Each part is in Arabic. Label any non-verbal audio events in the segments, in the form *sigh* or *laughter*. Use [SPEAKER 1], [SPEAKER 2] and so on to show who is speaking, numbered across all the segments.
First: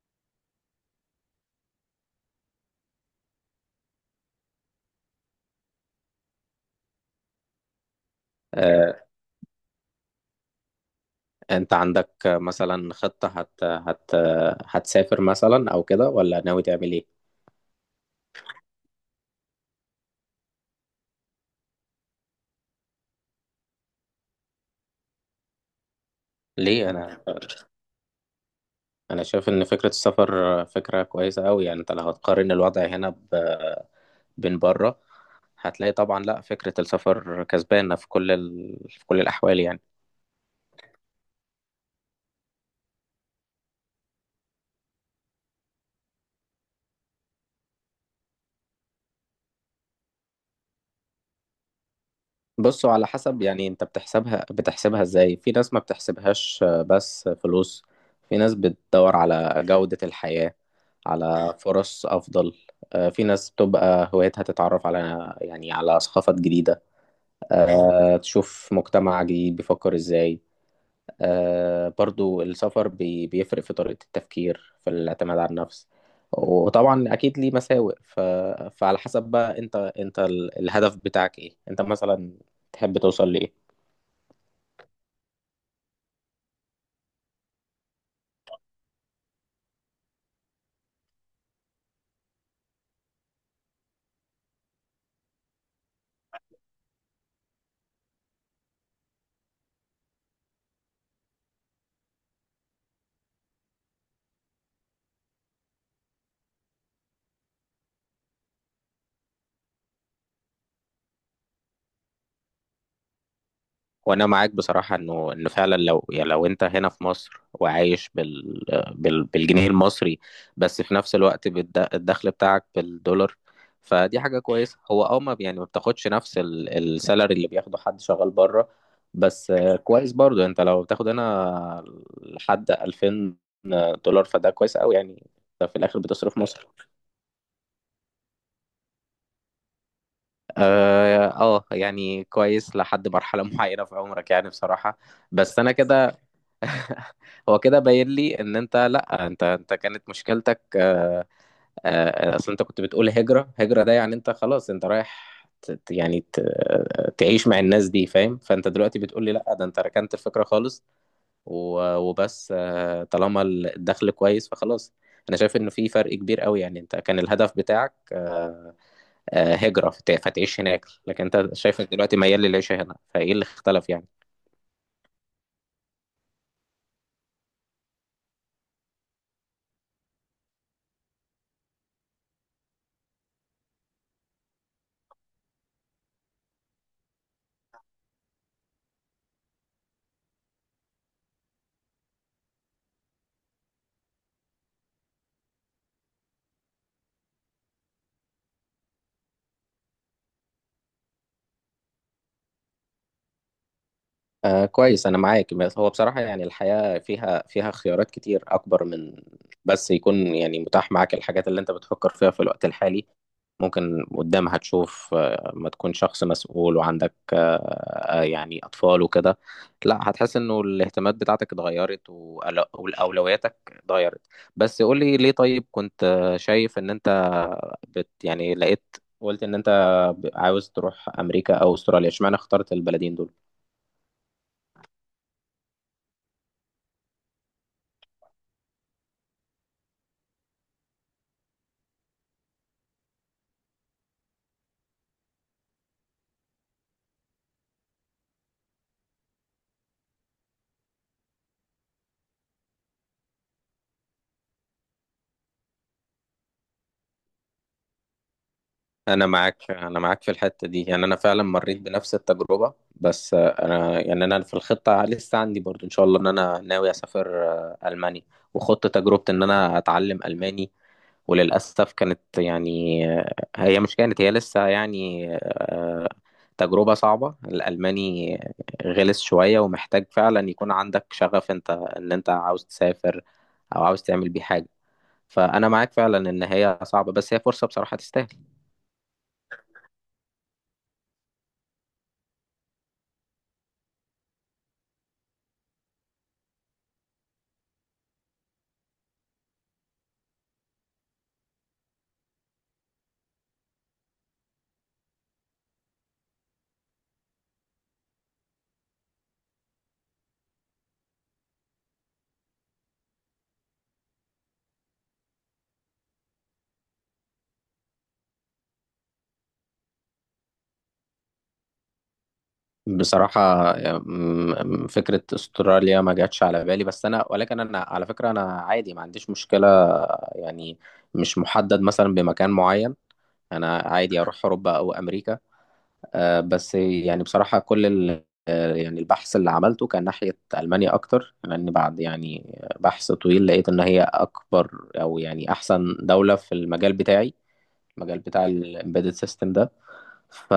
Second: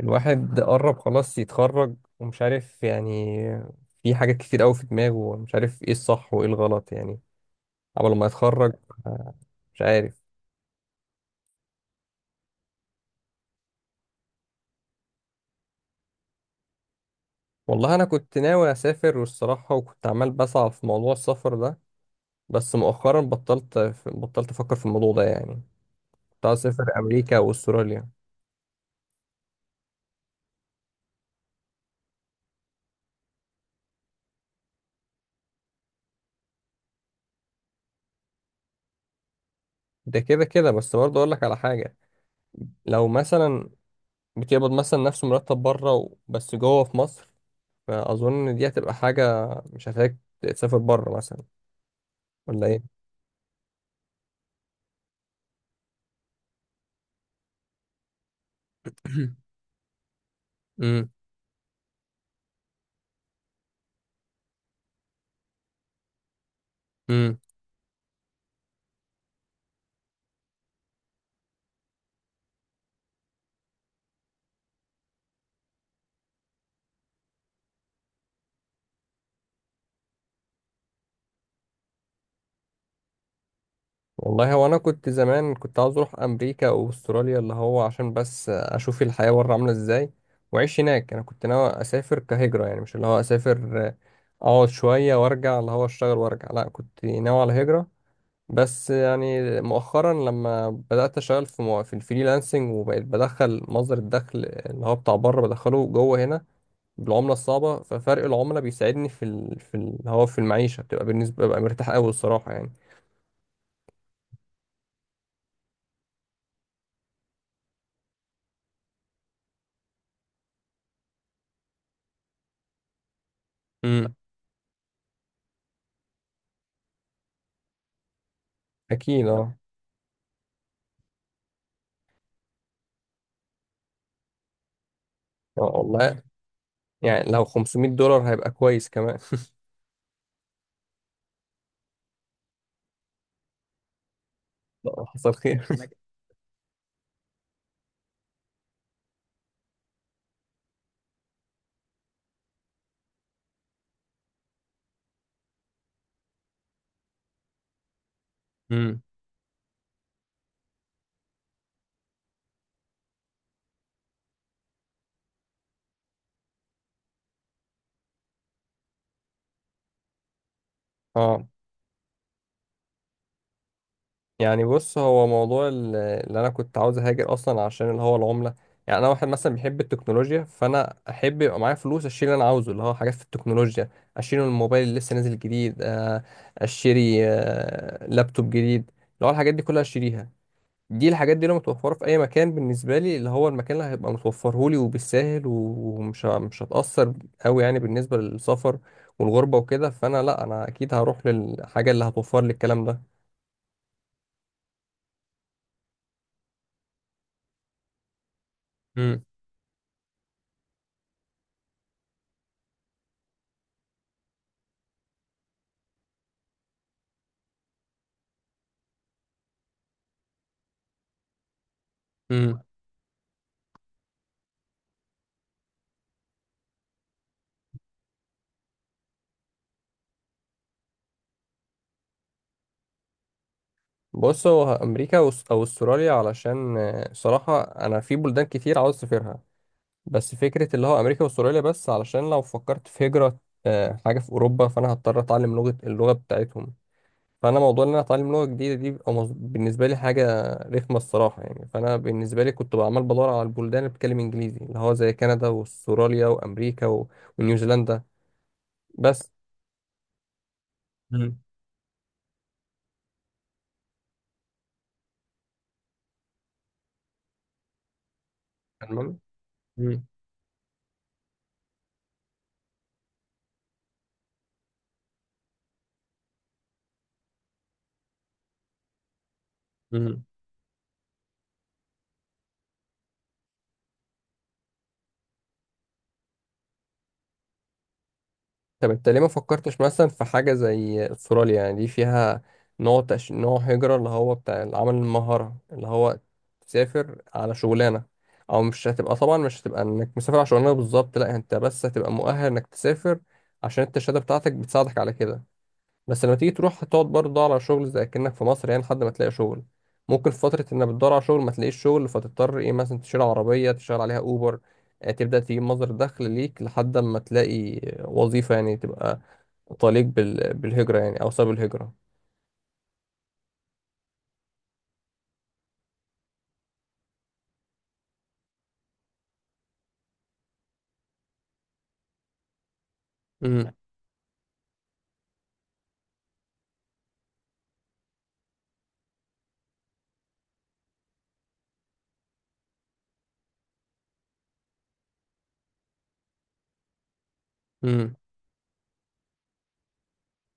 [SPEAKER 1] الواحد قرب خلاص يتخرج ومش عارف يعني. في حاجات كتير قوي في دماغه ومش عارف ايه الصح وايه الغلط يعني قبل ما يتخرج.
[SPEAKER 2] آه،
[SPEAKER 1] آه، مش عارف.
[SPEAKER 2] انت عندك مثلا خطة هت هت هتسافر مثلا او كده، ولا ناوي تعمل ايه؟
[SPEAKER 1] والله انا كنت ناوي اسافر والصراحة، وكنت عمال بسعى في موضوع السفر ده، بس مؤخرا بطلت افكر في الموضوع ده يعني. كنت عايز
[SPEAKER 2] ليه؟
[SPEAKER 1] اسافر
[SPEAKER 2] انا
[SPEAKER 1] امريكا واستراليا.
[SPEAKER 2] انا شايف ان فكرة السفر فكرة كويسة قوي، يعني انت لو هتقارن الوضع هنا بين بره، هتلاقي طبعا لا، فكرة السفر كسبانة في كل الاحوال يعني.
[SPEAKER 1] ده كده كده، بس برضه اقول لك على حاجة. لو مثلا بتقبض مثلا نفس مرتب بره بس جوه في مصر، فاظن دي هتبقى حاجة مش هتحتاج تسافر بره مثلا، ولا
[SPEAKER 2] بصوا،
[SPEAKER 1] ايه؟
[SPEAKER 2] على حسب، يعني انت بتحسبها ازاي. في ناس ما بتحسبهاش آه، بس فلوس. في ناس بتدور
[SPEAKER 1] *clears throat*
[SPEAKER 2] على جودة الحياة،
[SPEAKER 1] امم
[SPEAKER 2] على فرص افضل. آه، في ناس بتبقى هوايتها تتعرف على، يعني، على ثقافات جديدة.
[SPEAKER 1] امم
[SPEAKER 2] آه، تشوف مجتمع جديد بيفكر ازاي. آه، برضو السفر بيفرق في طريقة التفكير، في الاعتماد على النفس. وطبعا اكيد ليه مساوئ. فعلى حسب بقى، انت الهدف بتاعك ايه؟ انت مثلا تحب توصل لايه؟
[SPEAKER 1] والله هو انا كنت زمان كنت عاوز اروح امريكا او استراليا، اللي هو عشان بس اشوف الحياة بره عاملة ازاي واعيش هناك. انا كنت ناوي اسافر كهجرة يعني، مش اللي هو اسافر، اقعد شوية وارجع، اللي هو اشتغل وارجع. لا، كنت ناوي على هجرة. بس يعني مؤخرا لما بدأت اشتغل في في الفريلانسنج وبقيت بدخل مصدر الدخل اللي هو بتاع بره بدخله جوه هنا بالعملة الصعبة، ففرق العملة بيساعدني هو في المعيشة بتبقى بالنسبة ببقى مرتاح أوي الصراحة يعني.
[SPEAKER 2] وانا معاك بصراحه، انه فعلا، لو يعني لو انت هنا في مصر وعايش بالجنيه المصري، بس في نفس الوقت الدخل بتاعك بالدولار،
[SPEAKER 1] امم
[SPEAKER 2] فدي حاجه كويسه. هو اه، ما يعني ما بتاخدش نفس السالري اللي بياخده حد شغال بره.
[SPEAKER 1] أكيد
[SPEAKER 2] بس
[SPEAKER 1] أه.
[SPEAKER 2] آه، كويس برضو انت لو بتاخد هنا لحد 2000 دولار، فده كويس قوي يعني. ده في الاخر
[SPEAKER 1] والله.
[SPEAKER 2] بتصرف مصر.
[SPEAKER 1] يعني لو 500 دولار هيبقى كويس كمان.
[SPEAKER 2] اه آه، يعني كويس لحد مرحله *laughs* معينه في عمرك، يعني
[SPEAKER 1] *laughs*
[SPEAKER 2] بصراحه.
[SPEAKER 1] لا، حصل
[SPEAKER 2] بس
[SPEAKER 1] خير.
[SPEAKER 2] انا كده. *laughs* هو كده باين لي ان انت، لا، انت كانت مشكلتك آه، آه، اصل انت كنت بتقول هجرة هجرة، ده يعني انت خلاص انت رايح آه، تعيش مع الناس دي، فاهم؟ فانت دلوقتي
[SPEAKER 1] امم
[SPEAKER 2] بتقول لي لا، ده انت ركنت الفكرة خالص. وبس آه، طالما الدخل كويس فخلاص. انا شايف انه في فرق كبير قوي. يعني انت كان الهدف بتاعك آه، آه، هجرة فتعيش هناك،
[SPEAKER 1] *laughs*
[SPEAKER 2] لكن
[SPEAKER 1] أه.
[SPEAKER 2] انت شايفك دلوقتي ميال للعيشة هنا، فايه اللي اختلف يعني؟
[SPEAKER 1] يعني بص، هو موضوع اللي أنا كنت عاوز أهاجر أصلا عشان اللي هو العملة. يعني أنا واحد مثلا بيحب التكنولوجيا، فأنا أحب يبقى معايا فلوس أشتري اللي أنا عاوزه، اللي هو حاجات في التكنولوجيا. أشتري الموبايل اللي لسه نازل جديد، أشتري لابتوب جديد، اللي هو الحاجات دي كلها أشتريها. دي الحاجات دي لو متوفرة في أي مكان بالنسبة لي، اللي هو المكان اللي هيبقى متوفرهولي وبالساهل ومش ه- مش هتأثر أوي يعني بالنسبة للسفر والغربة وكده، فأنا لأ، أنا أكيد هروح للحاجة اللي هتوفر لي الكلام ده.
[SPEAKER 2] آه، كويس، أنا معاك. بس هو بصراحة يعني الحياة فيها اختيارات كتير أكبر من،
[SPEAKER 1] امم
[SPEAKER 2] بس يكون يعني متاح معاك الحاجات اللي أنت بتفكر فيها في الوقت الحالي. ممكن قدامها تشوف آه، ما تكون شخص مسؤول وعندك آه، آه، يعني أطفال وكده. لا، هتحس إنه الاهتمامات بتاعتك اتغيرت،
[SPEAKER 1] امم
[SPEAKER 2] وأولوياتك اتغيرت. بس قولي ليه، طيب كنت آه، شايف إن أنت يعني لقيت، قلت إن أنت عاوز تروح أمريكا أو أستراليا، اشمعنى اخترت البلدين دول؟
[SPEAKER 1] بص هو أو أستراليا، علشان صراحة أنا في بلدان كتير عاوز أسافرها، بس فكرة اللي هو أمريكا وأستراليا بس علشان لو فكرت في هجرة، حاجة في أوروبا، فأنا هضطر أتعلم لغة اللغة بتاعتهم. فانا موضوع ان انا اتعلم لغه جديده دي بيبقى بالنسبه لي حاجه رخمه الصراحه يعني، فانا بالنسبه لي كنت عمال بدور على البلدان اللي بتتكلم انجليزي، اللي هو زي كندا واستراليا وامريكا ونيوزيلندا
[SPEAKER 2] انا
[SPEAKER 1] بس.
[SPEAKER 2] معاك انا معاك في الحته دي، يعني انا
[SPEAKER 1] مم.
[SPEAKER 2] فعلا مريت بنفس التجربه. بس آه، انا يعني انا في الخطه لسه عندي برضو ان شاء الله، ان انا ناوي اسافر آه، المانيا. وخدت
[SPEAKER 1] تمام.
[SPEAKER 2] تجربه ان انا
[SPEAKER 1] مم.
[SPEAKER 2] اتعلم الماني. وللاسف كانت يعني آه، هي مش كانت هي لسه يعني آه، تجربه صعبه. الالماني غلس شويه، ومحتاج
[SPEAKER 1] مم.
[SPEAKER 2] فعلا يكون عندك شغف، انت ان انت عاوز تسافر او عاوز تعمل بيه حاجه. فانا معاك فعلا ان هي صعبه، بس هي فرصه بصراحه تستاهل.
[SPEAKER 1] طب انت ليه ما فكرتش مثلا في حاجة زي استراليا؟ يعني دي فيها نوع هجرة اللي هو بتاع العمل المهارة، اللي هو تسافر على شغلانة، او مش هتبقى طبعا مش هتبقى انك مسافر على شغلانة بالظبط، لا انت بس هتبقى مؤهل انك تسافر عشان انت الشهادة بتاعتك بتساعدك على كده. بس لما تيجي تروح هتقعد برضه تدور على شغل زي كأنك في مصر يعني، لحد ما تلاقي شغل. ممكن في فترة انك بتدور على شغل ما تلاقيش شغل، فتضطر ايه مثلا تشيل عربية تشتغل عليها اوبر، تبدأ تجيب مصدر دخل ليك لحد ما تلاقي وظيفة، يعني تبقى طليق بالهجرة يعني او سبب الهجرة.
[SPEAKER 2] بصراحة، فكرة استراليا ما جاتش على بالي. بس أنا ولكن أنا على فكرة أنا عادي، ما عنديش مشكلة يعني، مش محدد مثلا بمكان معين.
[SPEAKER 1] امم
[SPEAKER 2] أنا عادي أروح أوروبا أو أمريكا. آه، بس يعني بصراحة كل ال آه، يعني البحث اللي عملته كان ناحية ألمانيا أكتر، لأن بعد يعني بحث طويل لقيت إن هي أكبر، أو يعني أحسن دولة في المجال بتاعي.
[SPEAKER 1] امم
[SPEAKER 2] المجال بتاع الإمبيدد سيستم ده. ف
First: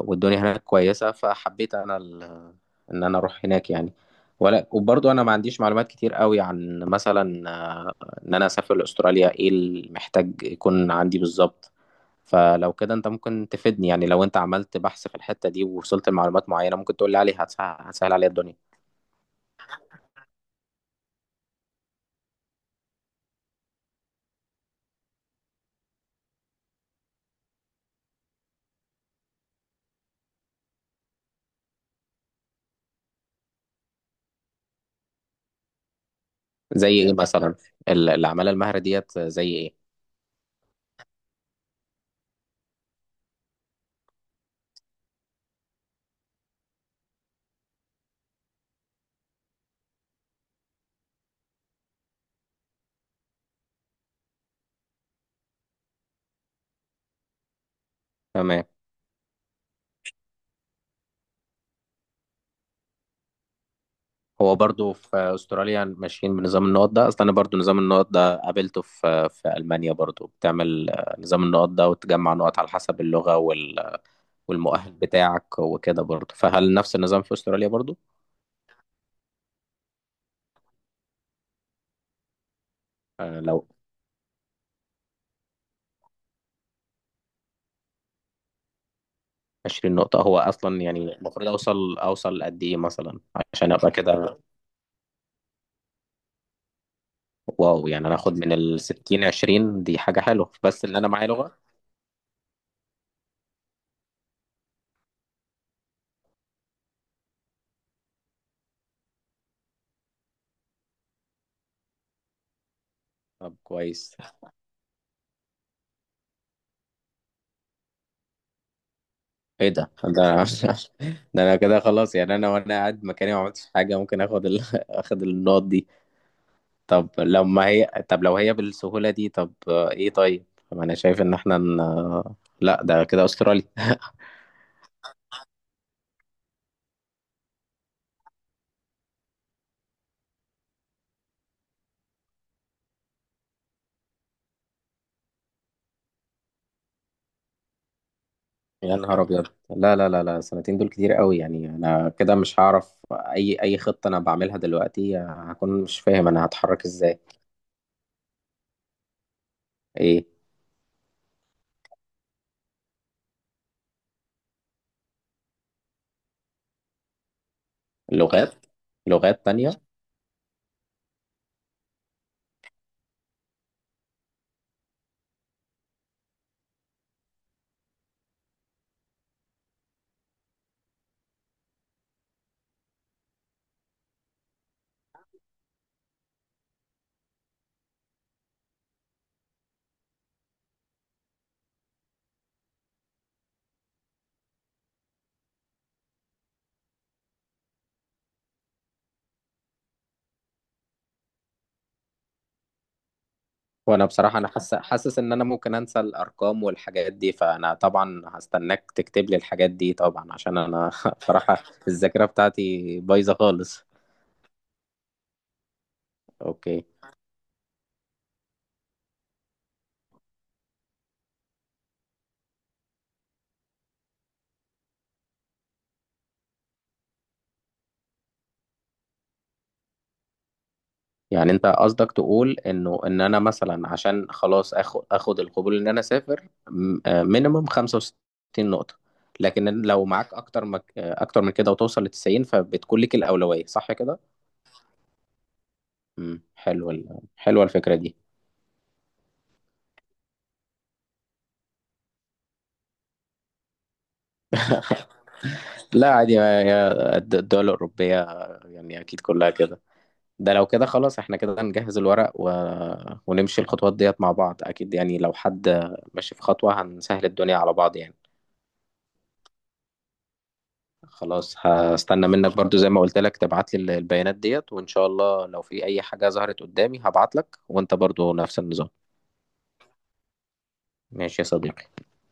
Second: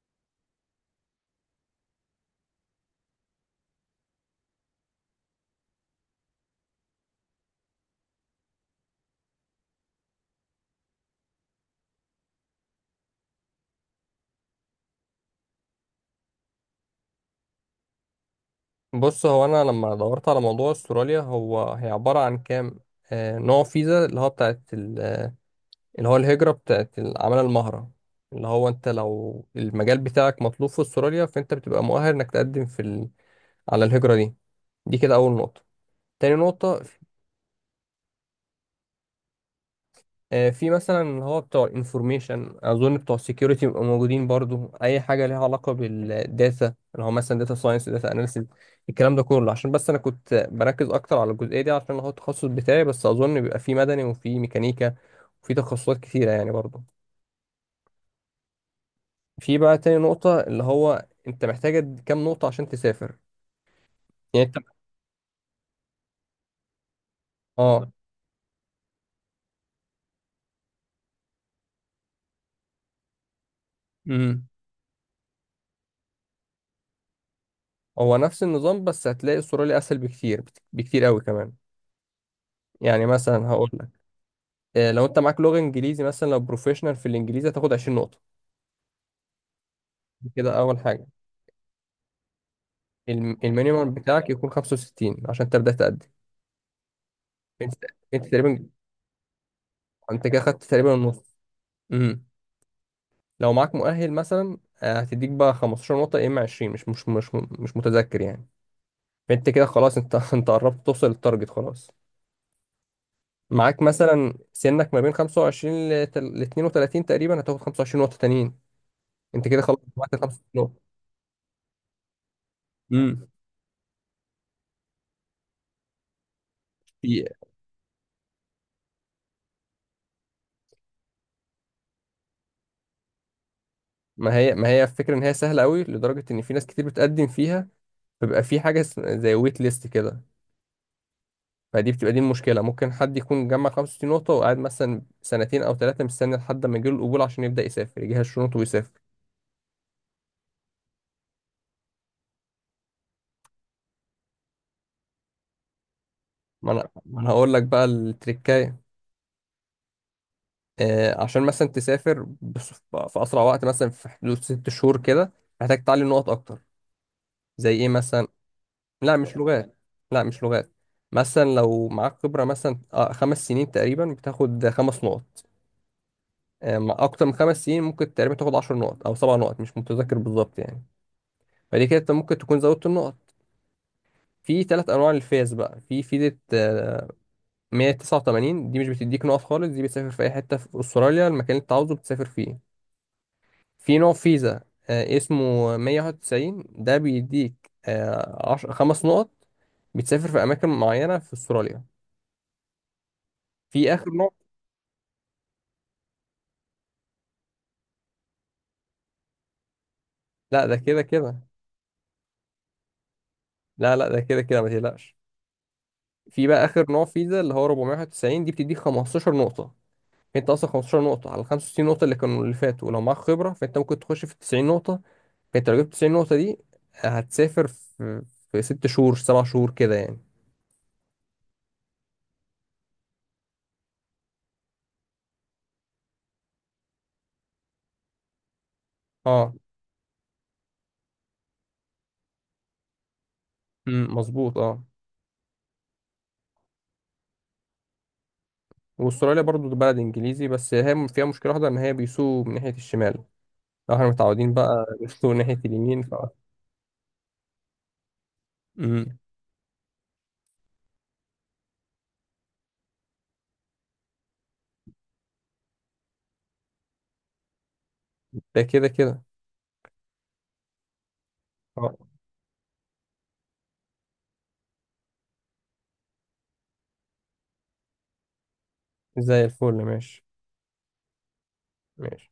[SPEAKER 2] والدنيا هناك كويسة، فحبيت أنا ان انا اروح هناك يعني. ولا وبرضه انا ما عنديش معلومات كتير قوي عن مثلا آه، ان انا اسافر لاستراليا. ايه اللي محتاج يكون عندي بالظبط؟ فلو كده انت ممكن تفيدني، يعني لو انت عملت بحث في الحتة دي ووصلت لمعلومات معينة ممكن تقول لي عليها، هتسهل عليا الدنيا.
[SPEAKER 1] بص هو انا لما دورت على موضوع استراليا، هو هي عبارة عن كام نوع فيزا، اللي هو بتاعت اللي هو الهجرة بتاعت العمالة المهرة، اللي هو انت لو المجال بتاعك مطلوب في استراليا فانت بتبقى مؤهل انك تقدم على الهجرة دي. دي كده اول نقطة. تاني نقطة،
[SPEAKER 2] زي ايه مثلا؟ العمالة المهرة ديت زي ايه؟
[SPEAKER 1] في مثلا اللي هو بتوع الانفورميشن، اظن بتوع السكيورتي بيبقوا موجودين برضو، اي حاجة ليها علاقة بالداتا، اللي هو مثلا داتا ساينس داتا اناليسيس، الكلام ده كله عشان بس انا كنت بركز اكتر على الجزئية دي عشان هو التخصص بتاعي، بس اظن بيبقى في مدني وفي ميكانيكا وفي تخصصات كتيرة يعني برضو.
[SPEAKER 2] تمام.
[SPEAKER 1] في بقى تاني نقطة، اللي هو انت محتاج كام نقطة عشان تسافر يعني انت.
[SPEAKER 2] هو برضه في استراليا ماشيين بنظام النقط ده اصلا. انا برضه نظام
[SPEAKER 1] اه.
[SPEAKER 2] النقط ده قابلته في المانيا برضه، بتعمل آه، نظام النقط ده وتجمع نقط على حسب اللغة
[SPEAKER 1] امم
[SPEAKER 2] والمؤهل بتاعك وكده برضه. فهل نفس النظام في استراليا برضه؟
[SPEAKER 1] هو نفس النظام، بس هتلاقي استراليا اسهل بكتير قوي كمان. يعني
[SPEAKER 2] آه،
[SPEAKER 1] مثلا
[SPEAKER 2] لو
[SPEAKER 1] هقول لك، لو انت معاك لغة انجليزي مثلا، لو بروفيشنال في الانجليزي هتاخد 20 نقطة.
[SPEAKER 2] 20 نقطة.
[SPEAKER 1] دي
[SPEAKER 2] هو
[SPEAKER 1] كده اول
[SPEAKER 2] أصلا يعني
[SPEAKER 1] حاجة.
[SPEAKER 2] المفروض أوصل، قد إيه مثلا عشان أبقى
[SPEAKER 1] المينيمم بتاعك
[SPEAKER 2] كده؟
[SPEAKER 1] يكون 65 عشان تبدأ تقدم. انت
[SPEAKER 2] واو، يعني أنا
[SPEAKER 1] انت
[SPEAKER 2] آخد من
[SPEAKER 1] تقريبا،
[SPEAKER 2] ال 60، 20 دي حاجة
[SPEAKER 1] انت كده
[SPEAKER 2] حلوة
[SPEAKER 1] خدت
[SPEAKER 2] بس
[SPEAKER 1] تقريبا
[SPEAKER 2] إن أنا معايا
[SPEAKER 1] النص.
[SPEAKER 2] لغة.
[SPEAKER 1] امم لو معاك مؤهل مثلا، هتديك بقى 15 نقطة يا اما 20، مش متذكر يعني. انت كده خلاص، انت *laughs* انت قربت توصل للتارجت خلاص.
[SPEAKER 2] طب
[SPEAKER 1] معاك
[SPEAKER 2] كويس.
[SPEAKER 1] مثلا سنك ما بين 25 ل 32 تقريبا، هتاخد 25 نقطة تانيين. انت كده
[SPEAKER 2] إيه
[SPEAKER 1] خلاص
[SPEAKER 2] ده
[SPEAKER 1] جمعت ال
[SPEAKER 2] ده
[SPEAKER 1] 25 نقطة.
[SPEAKER 2] *laughs* ده أنا كده خلاص يعني، أنا وأنا قاعد
[SPEAKER 1] امم
[SPEAKER 2] مكاني ما عملتش حاجة، ممكن آخد *laughs* آخد النقط دي. طب
[SPEAKER 1] في،
[SPEAKER 2] لما هي، طب لو هي بالسهولة دي، طب آه، إيه طيب؟ طب أنا شايف إن إحنا لا، ده كده أستراليا.
[SPEAKER 1] ما هي الفكرة ان هي سهلة قوي لدرجة ان في ناس كتير بتقدم فيها، بيبقى في زي ويت ليست كده. فدي بتبقى دي المشكلة، ممكن حد يكون جمع 65 نقطة وقاعد مثلا سنتين او ثلاثة مستني لحد ما يجيله القبول عشان يبدأ يسافر يجهز شنطه
[SPEAKER 2] يا
[SPEAKER 1] ويسافر.
[SPEAKER 2] نهار ابيض، لا لا لا لا، سنتين دول كتير قوي يعني. انا كده مش هعرف اي خطه انا بعملها دلوقتي، هكون مش فاهم انا
[SPEAKER 1] ما
[SPEAKER 2] هتحرك
[SPEAKER 1] انا ما
[SPEAKER 2] ازاي.
[SPEAKER 1] انا هقول لك بقى التريكاية.
[SPEAKER 2] ايه؟
[SPEAKER 1] عشان مثلا تسافر في اسرع وقت مثلا، في حدود ست شهور كده، محتاج تعلي نقط اكتر. زي ايه مثلا؟
[SPEAKER 2] لغات.
[SPEAKER 1] لا مش
[SPEAKER 2] لغات
[SPEAKER 1] لغات.
[SPEAKER 2] تانية.
[SPEAKER 1] لا مش لغات. مثلا لو معاك خبرة مثلا خمس سنين تقريبا، بتاخد خمس نقط. مع اكتر من خمس سنين ممكن تقريبا تاخد عشر نقط او سبع نقط، مش متذكر بالظبط يعني. فدي كده انت ممكن تكون زودت النقط. في ثلاث انواع للفيز بقى. في فيزة 189، دي مش بتديك نقط خالص، دي بتسافر في اي حتة في استراليا، المكان اللي انت عاوزه بتسافر فيه. في نوع فيزا اسمه 191، ده بيديك خمس نقط، بتسافر في أماكن معينة في أستراليا. في
[SPEAKER 2] وانا
[SPEAKER 1] آخر نوع.
[SPEAKER 2] بصراحه انا حاسس ان انا ممكن انسى الارقام والحاجات دي، فانا طبعا هستناك تكتب لي الحاجات دي، طبعا عشان
[SPEAKER 1] لا، ده
[SPEAKER 2] انا
[SPEAKER 1] كده
[SPEAKER 2] *laughs*
[SPEAKER 1] كده.
[SPEAKER 2] بصراحه الذاكره بتاعتي بايظه خالص.
[SPEAKER 1] لا لا، ده كده كده ما تقلقش. في بقى
[SPEAKER 2] اوكي،
[SPEAKER 1] آخر نوع فيزا اللي هو 491، دي بتديك 15 نقطة. فأنت أصلا 15 نقطة على 65 نقطة اللي كانوا اللي فاتوا، ولو معاك خبرة فأنت ممكن تخش في 90 نقطة. فأنت لو جبت 90 نقطة دي، هتسافر في في ست شهور سبع شهور كده يعني.
[SPEAKER 2] يعني انت قصدك تقول انه ان انا مثلا عشان خلاص اخد القبول ان انا اسافر مينيمم 65 نقطة،
[SPEAKER 1] اه.
[SPEAKER 2] لكن لو معاك اكتر مك... آه، اكتر من كده وتوصل ل 90، فبتكون لك الأولوية صح
[SPEAKER 1] أمم،
[SPEAKER 2] كده؟
[SPEAKER 1] مظبوط اه.
[SPEAKER 2] امم، حلوه حلوه الفكرة دي.
[SPEAKER 1] واستراليا برضو ده بلد انجليزي، بس هي فيها مشكله واحده ان هي بيسوقوا من ناحيه الشمال، لو احنا متعودين بقى *laughs* بيسوقوا من ناحيه اليمين
[SPEAKER 2] لا،
[SPEAKER 1] ف.
[SPEAKER 2] عادي، الدول الأوروبية، يعني
[SPEAKER 1] مم.
[SPEAKER 2] اكيد كلها كده. ده لو كده خلاص احنا كده نجهز الورق ونمشي الخطوات ديت مع بعض. اكيد يعني لو حد ماشي في خطوة، هنسهل الدنيا على بعض يعني.
[SPEAKER 1] ده كده كده.
[SPEAKER 2] خلاص
[SPEAKER 1] اه،
[SPEAKER 2] هستنى منك برضو زي ما قلت لك تبعت لي البيانات ديت، وإن شاء الله لو في أي حاجة ظهرت قدامي هبعت لك، وأنت برضو نفس النظام.
[SPEAKER 1] زي الفل. ماشي.
[SPEAKER 2] ماشي يا صديقي.
[SPEAKER 1] ماشي.